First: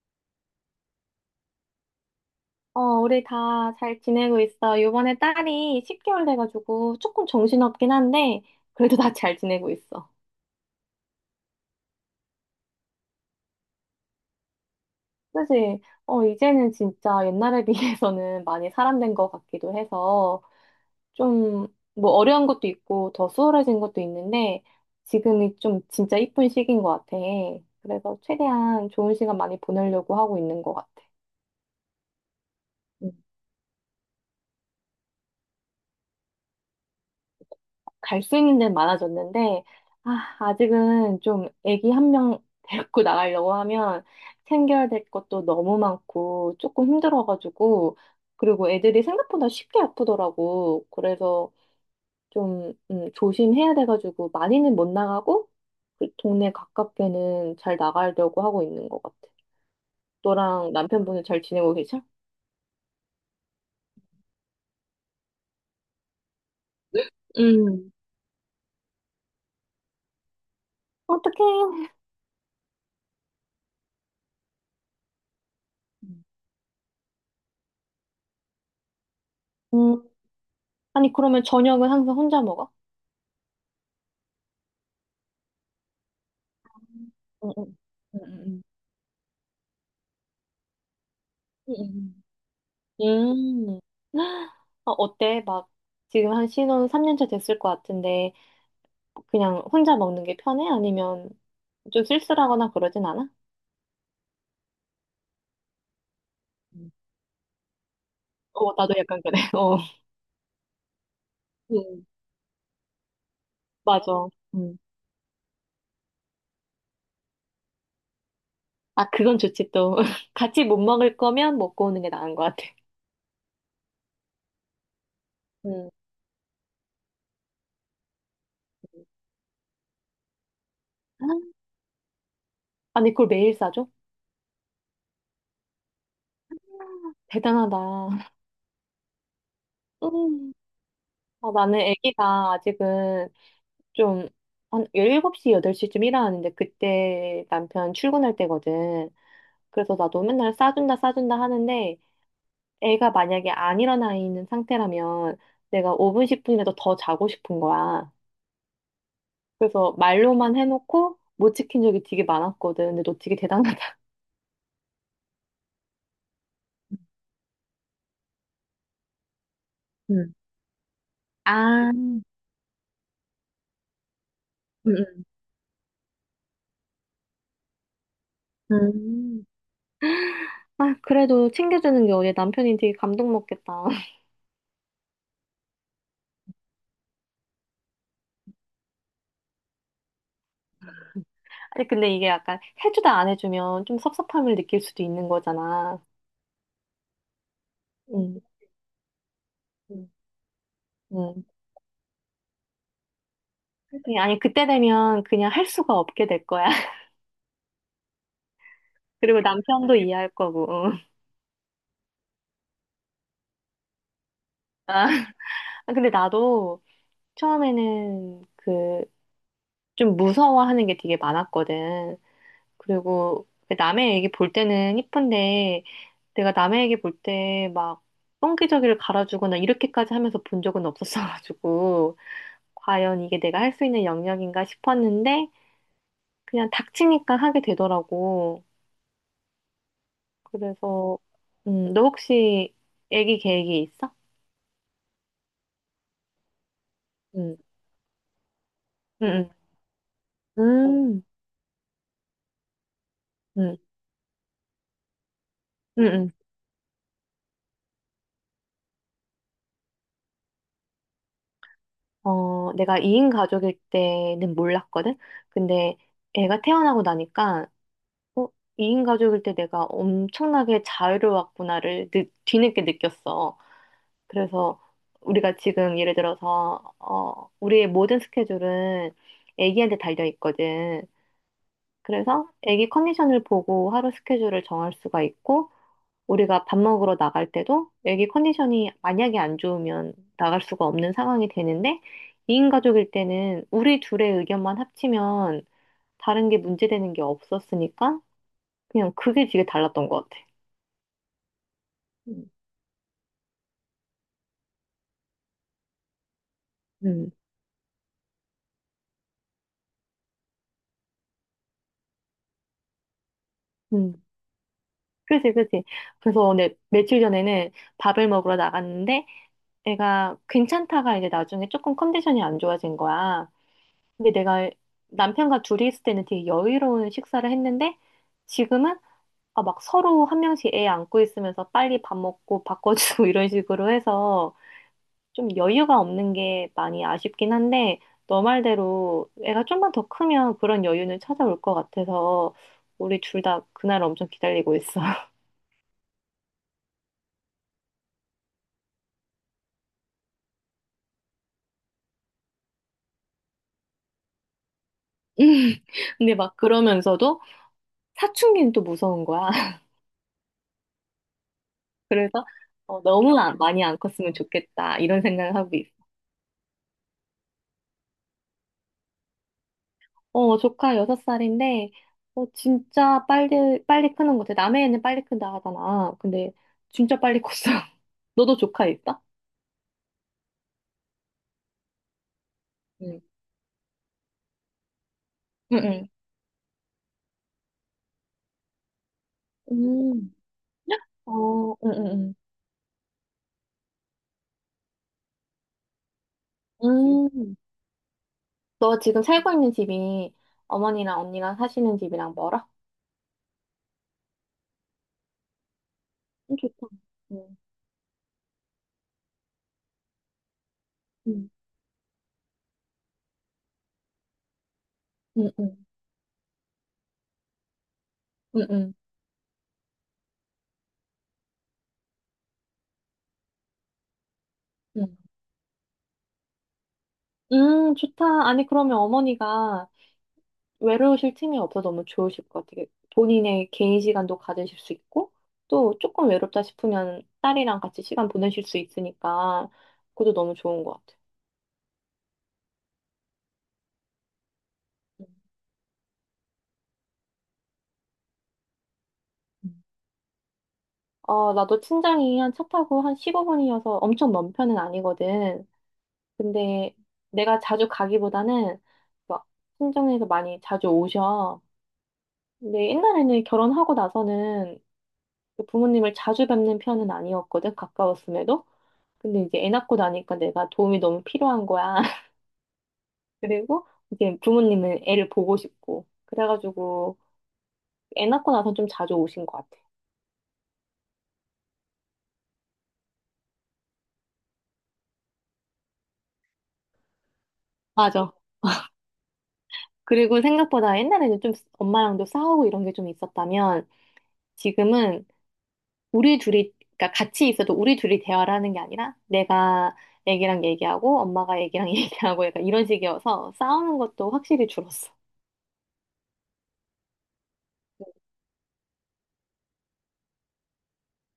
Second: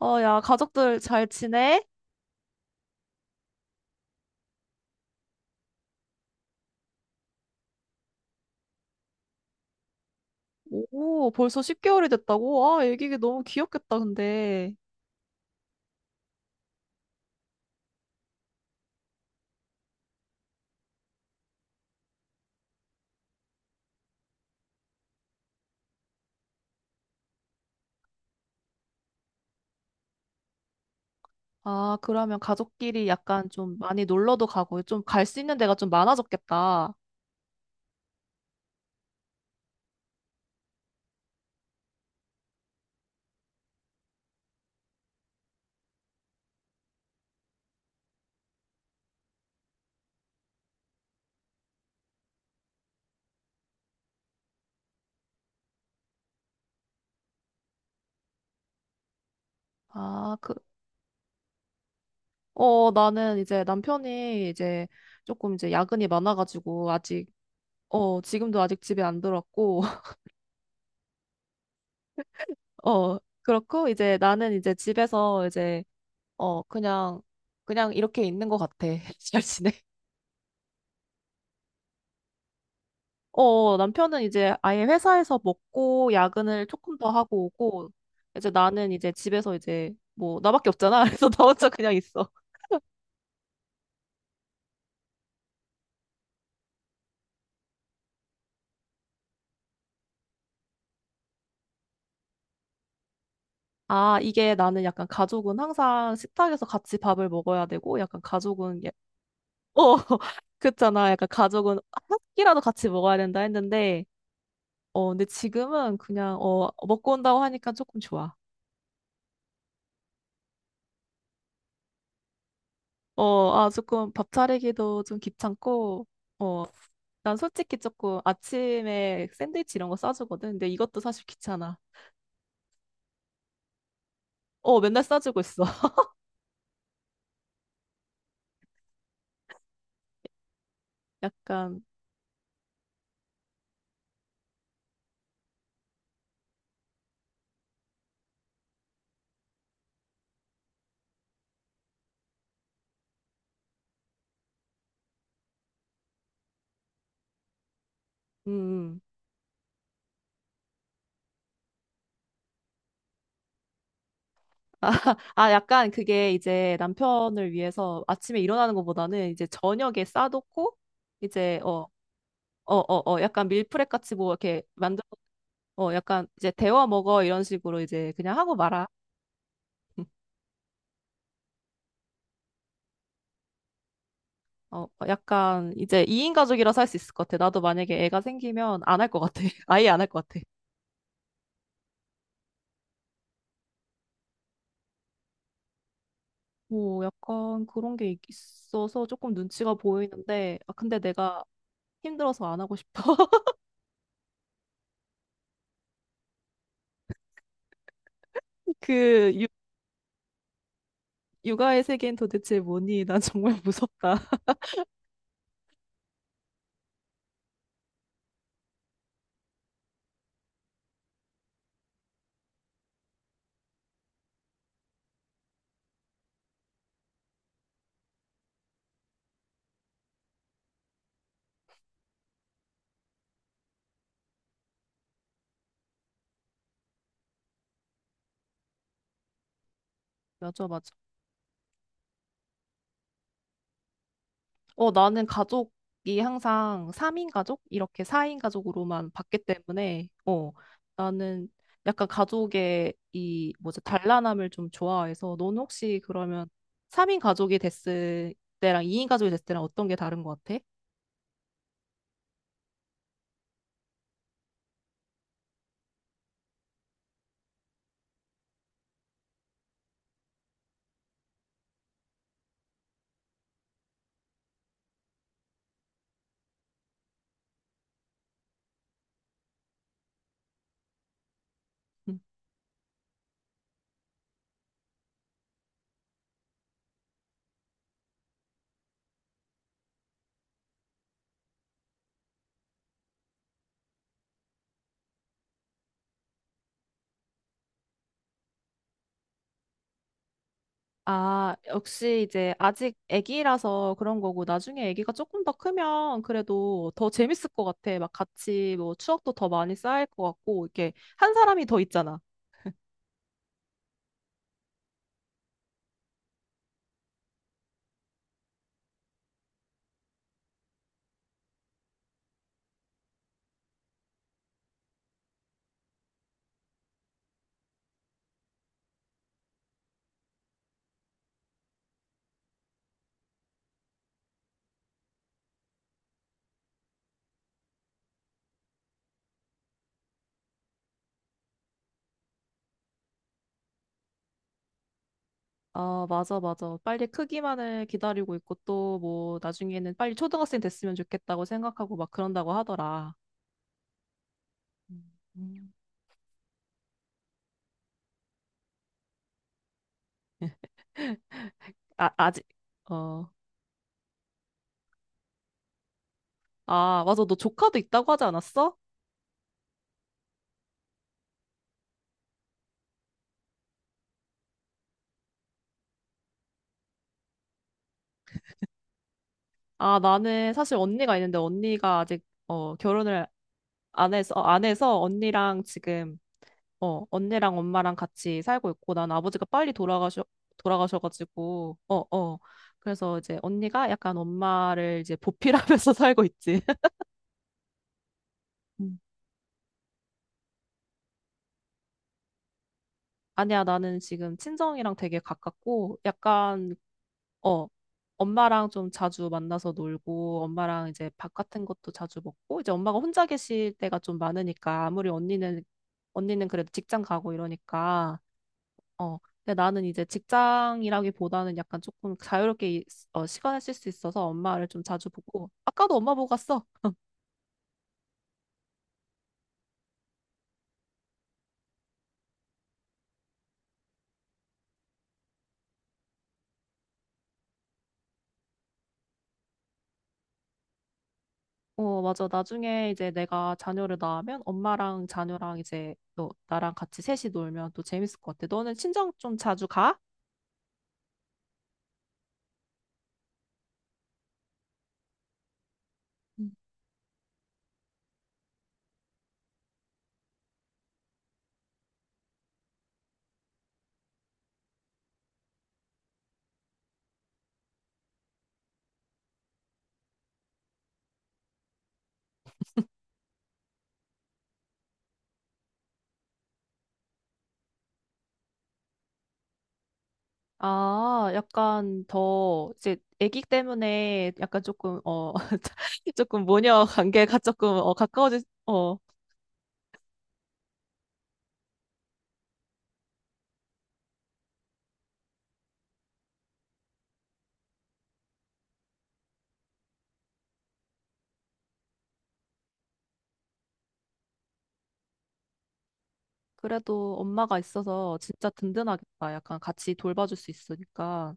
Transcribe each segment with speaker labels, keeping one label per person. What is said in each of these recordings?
Speaker 1: 야, 가족들 잘 지내?
Speaker 2: 어, 우리 다 잘 지내고 있어. 요번에 딸이 10개월 돼가지고 조금 정신없긴 한데, 그래도 다 잘 지내고 있어.
Speaker 1: 오, 벌써 10개월이 됐다고? 아, 애기가 너무 귀엽겠다, 근데.
Speaker 2: 사실, 어, 이제는 진짜 옛날에 비해서는 많이 사람 된 것 같기도 해서, 좀, 뭐, 어려운 것도 있고, 더 수월해진 것도 있는데, 지금이 좀 진짜 이쁜 시기인 것 같아. 그래서 최대한 좋은 시간 많이 보내려고 하고 있는 것 같아.
Speaker 1: 아, 그러면 가족끼리 약간 좀 많이 놀러도 가고, 좀 갈 수 있는 데가 좀 많아졌겠다.
Speaker 2: 갈 수 있는 데는 많아졌는데, 아, 아직은 좀 애기 한 명 데리고 나가려고 하면 챙겨야 될 것도 너무 많고 조금 힘들어가지고, 그리고 애들이 생각보다 쉽게 아프더라고. 그래서 좀 조심해야 돼가지고 많이는 못 나가고, 그 동네 가깝게는 잘 나가려고 하고 있는 것 같아.
Speaker 1: 아, 그,
Speaker 2: 너랑 남편분은 잘 지내고 계셔?
Speaker 1: 나는 남편이 조금 야근이 많아가지고, 아직,
Speaker 2: 음.
Speaker 1: 어, 지금도 아직 집에 안 들어왔고,
Speaker 2: 어떡해.
Speaker 1: 그렇고, 나는 집에서
Speaker 2: 음.
Speaker 1: 어, 그냥, 그냥 이렇게 있는 것 같아. 잘 지내?
Speaker 2: 음, 아니, 그러면 저녁은 항상 혼자 먹어?
Speaker 1: 남편은 아예 회사에서 먹고 야근을 조금 더
Speaker 2: 응,
Speaker 1: 하고
Speaker 2: 응. 응,
Speaker 1: 오고,
Speaker 2: 응,
Speaker 1: 이제
Speaker 2: 응.
Speaker 1: 나는 이제 집에서 뭐 나밖에 없잖아. 그래서 나 혼자 그냥
Speaker 2: 음.
Speaker 1: 있어.
Speaker 2: 음. 어, 어때? 막 지금 한 신혼 3년차 됐을 것 같은데 그냥 혼자 먹는 게 편해? 아니면 좀 쓸쓸하거나 그러진 않아?
Speaker 1: 아, 이게 나는 약간 가족은 항상 식탁에서
Speaker 2: 음.
Speaker 1: 같이 밥을 먹어야 되고, 약간
Speaker 2: 어,
Speaker 1: 가족은, 예-
Speaker 2: 나도 약간 그래. 어.
Speaker 1: 어, 그렇잖아. 약간 가족은
Speaker 2: 음.
Speaker 1: 한 끼라도 같이 먹어야 된다 했는데,
Speaker 2: 맞아. 음.
Speaker 1: 근데 지금은 먹고 온다고 하니까 조금 좋아.
Speaker 2: 아, 그건 좋지 또. 같이 못 먹을 거면 먹고 오는 게 나은 것 같아.
Speaker 1: 조금 밥 차리기도 좀
Speaker 2: 음.
Speaker 1: 귀찮고, 어 난 솔직히 조금 아침에 샌드위치 이런 거 싸주거든. 근데 이것도 사실 귀찮아.
Speaker 2: 아니, 그걸 매일 싸줘?
Speaker 1: 어, 맨날 싸주고 있어.
Speaker 2: 대단하다. 음. 아, 나는
Speaker 1: 약간,
Speaker 2: 아기가 아직은 좀, 한일7시 8시쯤 일어나는데, 그때 남편 출근할 때거든. 그래서 나도 맨날 싸준다, 싸준다 하는데, 애가 만약에 안 일어나 있는 상태라면, 내가 5분, 10분이라도 더 자고 싶은 거야.
Speaker 1: 음. 음.
Speaker 2: 그래서 말로만 해놓고, 못 지킨 적이 되게 많았거든. 근데 너 되게 대단하다.
Speaker 1: 아, 약간 그게 이제 남편을 위해서 아침에 일어나는 것보다는 이제 저녁에
Speaker 2: 응.
Speaker 1: 싸놓고, 이제, 어,
Speaker 2: 아, 응.
Speaker 1: 약간 밀프렙 같이 뭐 이렇게 만들어, 약간 이제 데워 먹어 이런 식으로 이제 그냥 하고
Speaker 2: 응.
Speaker 1: 말아.
Speaker 2: 음. 아, 그래도 챙겨주는 게 우리 남편이 되게 감동 먹겠다.
Speaker 1: 약간 이제 2인 가족이라서 할 수 있을 것 같아. 나도 만약에 애가 생기면 안 할 것 같아. 아예 안 할 것 같아.
Speaker 2: 아니, 근데 이게 약간 해주다 안 해주면 좀 섭섭함을 느낄 수도 있는 거잖아.
Speaker 1: 뭐 약간 그런 게
Speaker 2: 응.
Speaker 1: 있어서 조금 눈치가 보이는데, 아, 근데 내가
Speaker 2: 음.
Speaker 1: 힘들어서 안 하고 싶어.
Speaker 2: 그냥, 아니, 그때 되면 그냥 할 수가 없게 될 거야.
Speaker 1: 그
Speaker 2: 그리고
Speaker 1: 육,
Speaker 2: 남편도 이해할 거고.
Speaker 1: 육아의 세계는 도대체 뭐니? 난 정말 무섭다.
Speaker 2: 아, 근데 나도 처음에는 그 좀 무서워하는 게 되게 많았거든. 그리고 그 남의 얘기 볼 때는 이쁜데 내가 남의 얘기 볼 때 막 똥기저귀를 갈아주거나 이렇게까지 하면서 본 적은 없었어가지고 과연 이게 내가 할 수 있는 영역인가 싶었는데 그냥 닥치니까 하게 되더라고.
Speaker 1: 맞아, 맞아.
Speaker 2: 그래서, 너 혹시 애기 계획이 있어?
Speaker 1: 어, 나는 가족이 항상 3인
Speaker 2: 응,
Speaker 1: 가족? 이렇게 4인 가족으로만 봤기
Speaker 2: 응,
Speaker 1: 때문에,
Speaker 2: 응,
Speaker 1: 나는 약간 가족의 이,
Speaker 2: 응,
Speaker 1: 뭐지, 단란함을 좀 좋아해서, 넌 혹시
Speaker 2: 응, 응.
Speaker 1: 그러면 3인 가족이 됐을 때랑 2인 가족이 됐을 때랑 어떤 게 다른 것 같아?
Speaker 2: 어, 내가 2인 가족일 때는 몰랐거든? 근데 애가 태어나고 나니까, 어, 2인 가족일 때 내가 엄청나게 자유로웠구나를 뒤늦게 느꼈어. 그래서 우리가 지금 예를 들어서, 어, 우리의 모든 스케줄은 애기한테 달려 있거든. 그래서 애기 컨디션을 보고 하루 스케줄을 정할 수가 있고, 우리가 밥 먹으러 나갈 때도 애기 컨디션이 만약에 안 좋으면 나갈 수가 없는 상황이 되는데 2인 가족일 때는 우리 둘의 의견만 합치면 다른 게 문제되는 게 없었으니까 그냥 그게 되게 달랐던 것 같아.
Speaker 1: 아, 역시
Speaker 2: 음,
Speaker 1: 이제 아직 아기라서 그런 거고, 나중에 아기가 조금 더 크면 그래도 더
Speaker 2: 음,
Speaker 1: 재밌을 것 같아. 막 같이 뭐 추억도 더 많이 쌓일 것 같고, 이렇게 한 사람이 더 있잖아.
Speaker 2: 음. 그지, 그지. 그래서 내 며칠 전에는 밥을 먹으러 나갔는데 애가 괜찮다가 이제 나중에 조금 컨디션이 안 좋아진 거야. 근데 내가 남편과 둘이 있을 때는 되게 여유로운 식사를 했는데 지금은 아, 막 서로 한 명씩 애 안고 있으면서 빨리 밥 먹고 바꿔주고 이런 식으로 해서 좀 여유가 없는 게 많이 아쉽긴 한데 너 말대로 애가 좀만 더 크면 그런 여유는 찾아올 것 같아서 우리 둘 다 그날 엄청 기다리고 있어.
Speaker 1: 아, 맞아, 맞아. 빨리 크기만을 기다리고 있고, 또 뭐 나중에는 빨리 초등학생 됐으면 좋겠다고 생각하고 막 그런다고 하더라. 음, 음.
Speaker 2: 근데 막 그러면서도 사춘기는 또 무서운 거야.
Speaker 1: 아, 아직,
Speaker 2: 그래서 어,
Speaker 1: 어.
Speaker 2: 너무 많이 안 컸으면 좋겠다 이런 생각을 하고 있어.
Speaker 1: 아, 맞아. 너 조카도 있다고 하지 않았어?
Speaker 2: 어, 조카 6살인데, 어, 진짜 빨리, 빨리 크는 것 같아. 남의 애는 빨리 큰다 하잖아. 근데 진짜 빨리 컸어. 너도 조카 있어?
Speaker 1: 아, 나는 사실 언니가 있는데 언니가 아직
Speaker 2: 응,
Speaker 1: 결혼을 안에서, 안에서 언니랑
Speaker 2: 응, 응.
Speaker 1: 지금, 언니랑 엄마랑 같이 살고 있고, 난 아버지가 빨리
Speaker 2: 음. 어,
Speaker 1: 돌아가셔가지고,
Speaker 2: 응,
Speaker 1: 어,
Speaker 2: 응,
Speaker 1: 어. 그래서 이제 언니가 약간 엄마를 이제 보필하면서 살고 있지.
Speaker 2: 응. 음.
Speaker 1: 음.
Speaker 2: 너 지금 살고 있는 집이 어머니랑 언니랑 사시는 집이랑 멀어?
Speaker 1: 아니야, 나는 지금 친정이랑 되게 가깝고,
Speaker 2: 좋다. 응,
Speaker 1: 어, 엄마랑 좀 자주 만나서 놀고, 엄마랑 이제 밥
Speaker 2: 응,
Speaker 1: 같은 것도 자주 먹고, 이제 엄마가 혼자 계실 때가 좀 많으니까,
Speaker 2: 응, 응,
Speaker 1: 언니는 그래도 직장 가고 이러니까,
Speaker 2: 응, 응.
Speaker 1: 어, 근데 나는 이제 직장이라기보다는 약간 조금 자유롭게 시간을 쓸 수 있어서 엄마를 좀 자주
Speaker 2: 응.
Speaker 1: 보고, 아까도 엄마 보고 갔어.
Speaker 2: 좋다. 아니, 그러면 어머니가 외로우실 틈이 없어 너무 좋으실 것 같아요. 본인의 개인 시간도 가지실 수 있고, 또 조금 외롭다 싶으면 딸이랑 같이 시간 보내실 수 있으니까, 그것도 너무 좋은 것 같아요.
Speaker 1: 어, 맞아. 나중에 이제 내가 자녀를 낳으면 엄마랑 자녀랑 이제 또 나랑 같이 셋이 놀면 또 재밌을 것 같아. 너는 친정 좀 자주
Speaker 2: 음.
Speaker 1: 가?
Speaker 2: 어, 나도 친정이 한 차 타고 한 15분이어서 엄청 먼 편은 아니거든.
Speaker 1: 음.
Speaker 2: 근데 내가 자주 가기보다는 막 친정에서 많이 자주 오셔. 근데 옛날에는 결혼하고 나서는 그 부모님을 자주 뵙는 편은 아니었거든, 가까웠음에도. 근데 이제 애 낳고 나니까 내가 도움이 너무 필요한 거야. 그리고 이제 부모님은 애를 보고 싶고. 그래가지고 애 낳고 나서 좀 자주 오신 것 같아.
Speaker 1: 아, 약간 더 이제 아기 때문에 약간 조금 어 조금 모녀 관계가 조금 어
Speaker 2: 맞아.
Speaker 1: 가까워지
Speaker 2: 그리고 생각보다 옛날에는 좀 엄마랑도 싸우고 이런 게 좀 있었다면 지금은 우리 둘이, 그러니까 같이 있어도 우리 둘이 대화를 하는 게 아니라 내가 애기랑 얘기하고 엄마가 애기랑 얘기하고 약간 이런 식이어서 싸우는 것도 확실히 줄었어.
Speaker 1: 그래도 엄마가 있어서 진짜 든든하겠다. 약간 같이 돌봐줄 수 있으니까.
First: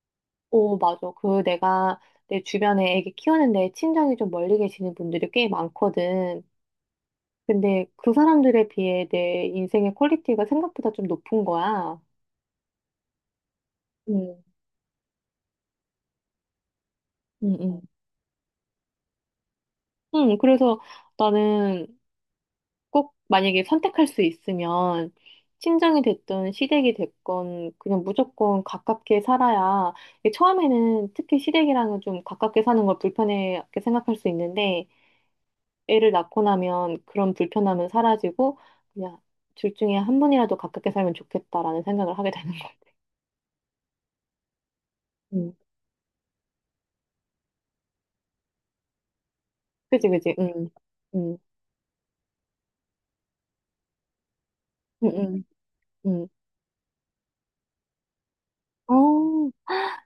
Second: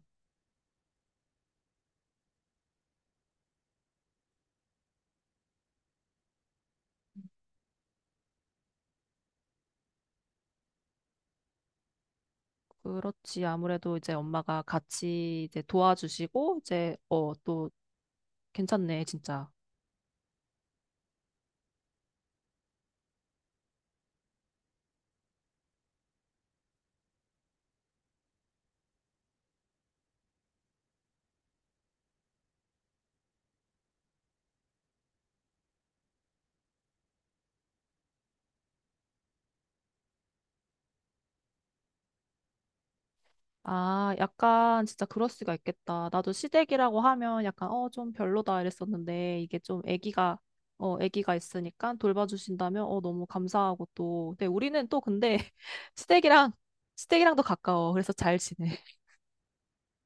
Speaker 2: 오, 맞아. 그 내가 내 주변에 애기 키우는데 친정이 좀 멀리 계시는 분들이 꽤 많거든. 근데 그 사람들에 비해 내 인생의 퀄리티가 생각보다 좀 높은 거야.
Speaker 1: 그렇지. 아무래도 이제
Speaker 2: 음,
Speaker 1: 엄마가 같이 이제 도와주시고,
Speaker 2: 응,
Speaker 1: 또
Speaker 2: 응.
Speaker 1: 괜찮네, 진짜.
Speaker 2: 응, 그래서 나는 꼭 만약에 선택할 수 있으면 친정이 됐든 시댁이 됐건 그냥 무조건 가깝게 살아야 이게 처음에는 특히 시댁이랑은 좀 가깝게 사는 걸 불편하게 생각할 수 있는데 애를 낳고 나면 그런 불편함은 사라지고 그냥 둘 중에 한 분이라도 가깝게 살면 좋겠다라는 생각을 하게 되는 것 같아.
Speaker 1: 아, 약간 진짜 그럴
Speaker 2: 음.
Speaker 1: 수가 있겠다. 나도 시댁이라고 하면 좀 별로다 이랬었는데, 이게 좀
Speaker 2: 그지, 그지,
Speaker 1: 아기가,
Speaker 2: 응,
Speaker 1: 어, 아기가
Speaker 2: 응.
Speaker 1: 있으니까 돌봐주신다면, 너무 감사하고 또. 근데 우리는 또
Speaker 2: 응,
Speaker 1: 근데
Speaker 2: 응, 응.
Speaker 1: 시댁이랑, 시댁이랑도 가까워. 그래서 잘 지내.
Speaker 2: 어,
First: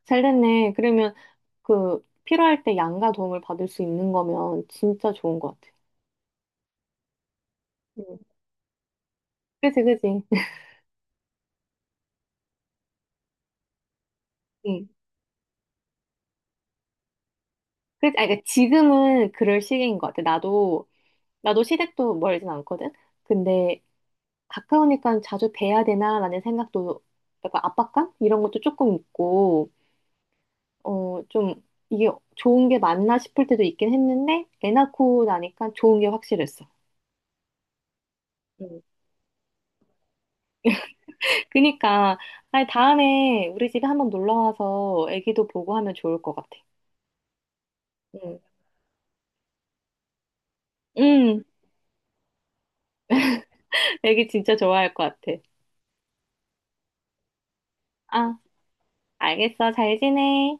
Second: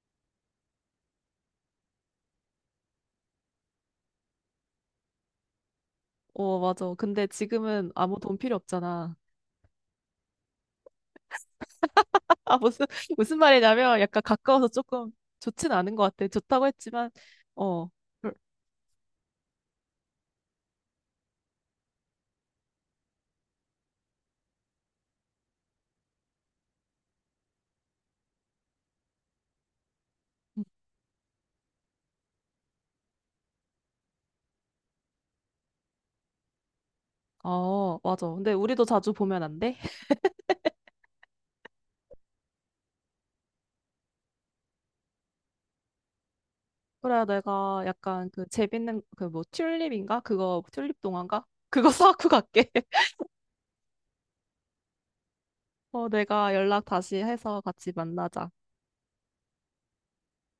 Speaker 2: 잘 됐네. 그러면 그 필요할 때 양가 도움을 받을 수 있는 거면 진짜 좋은 것 같아.
Speaker 1: 어, 맞아. 근데 지금은 아무
Speaker 2: 응.
Speaker 1: 돈 필요 없잖아.
Speaker 2: 그지, 그지.
Speaker 1: 아, 무슨, 무슨 말이냐면 약간 가까워서
Speaker 2: 응.
Speaker 1: 조금 좋진 않은 것 같아. 좋다고 했지만, 어,
Speaker 2: 그지. 아,
Speaker 1: 별-
Speaker 2: 그러니까 지금은 그럴 시기인 것 같아. 나도, 나도 시댁도 멀진 않거든? 근데 가까우니까 자주 뵈야 되나라는 생각도 약간 압박감? 이런 것도 조금 있고,
Speaker 1: 음,
Speaker 2: 어, 좀 이게 좋은 게 맞나 싶을 때도 있긴 했는데, 애 낳고 나니까 좋은 게 확실했어.
Speaker 1: 어, 맞아. 근데 우리도 자주 보면 안 돼?
Speaker 2: 그니까, 아니, 다음에 우리 집에 한번 놀러 와서 애기도 보고 하면 좋을 것 같아.
Speaker 1: 그래, 내가 약간
Speaker 2: 응.
Speaker 1: 그 재밌는 그 뭐 튤립인가? 그거 튤립 동화인가?
Speaker 2: 응,
Speaker 1: 그거 사갖고 갈게.
Speaker 2: 애기 진짜 좋아할 것 같아.
Speaker 1: 어, 내가 연락 다시 해서 같이
Speaker 2: 아,
Speaker 1: 만나자.
Speaker 2: 알겠어. 잘 지내.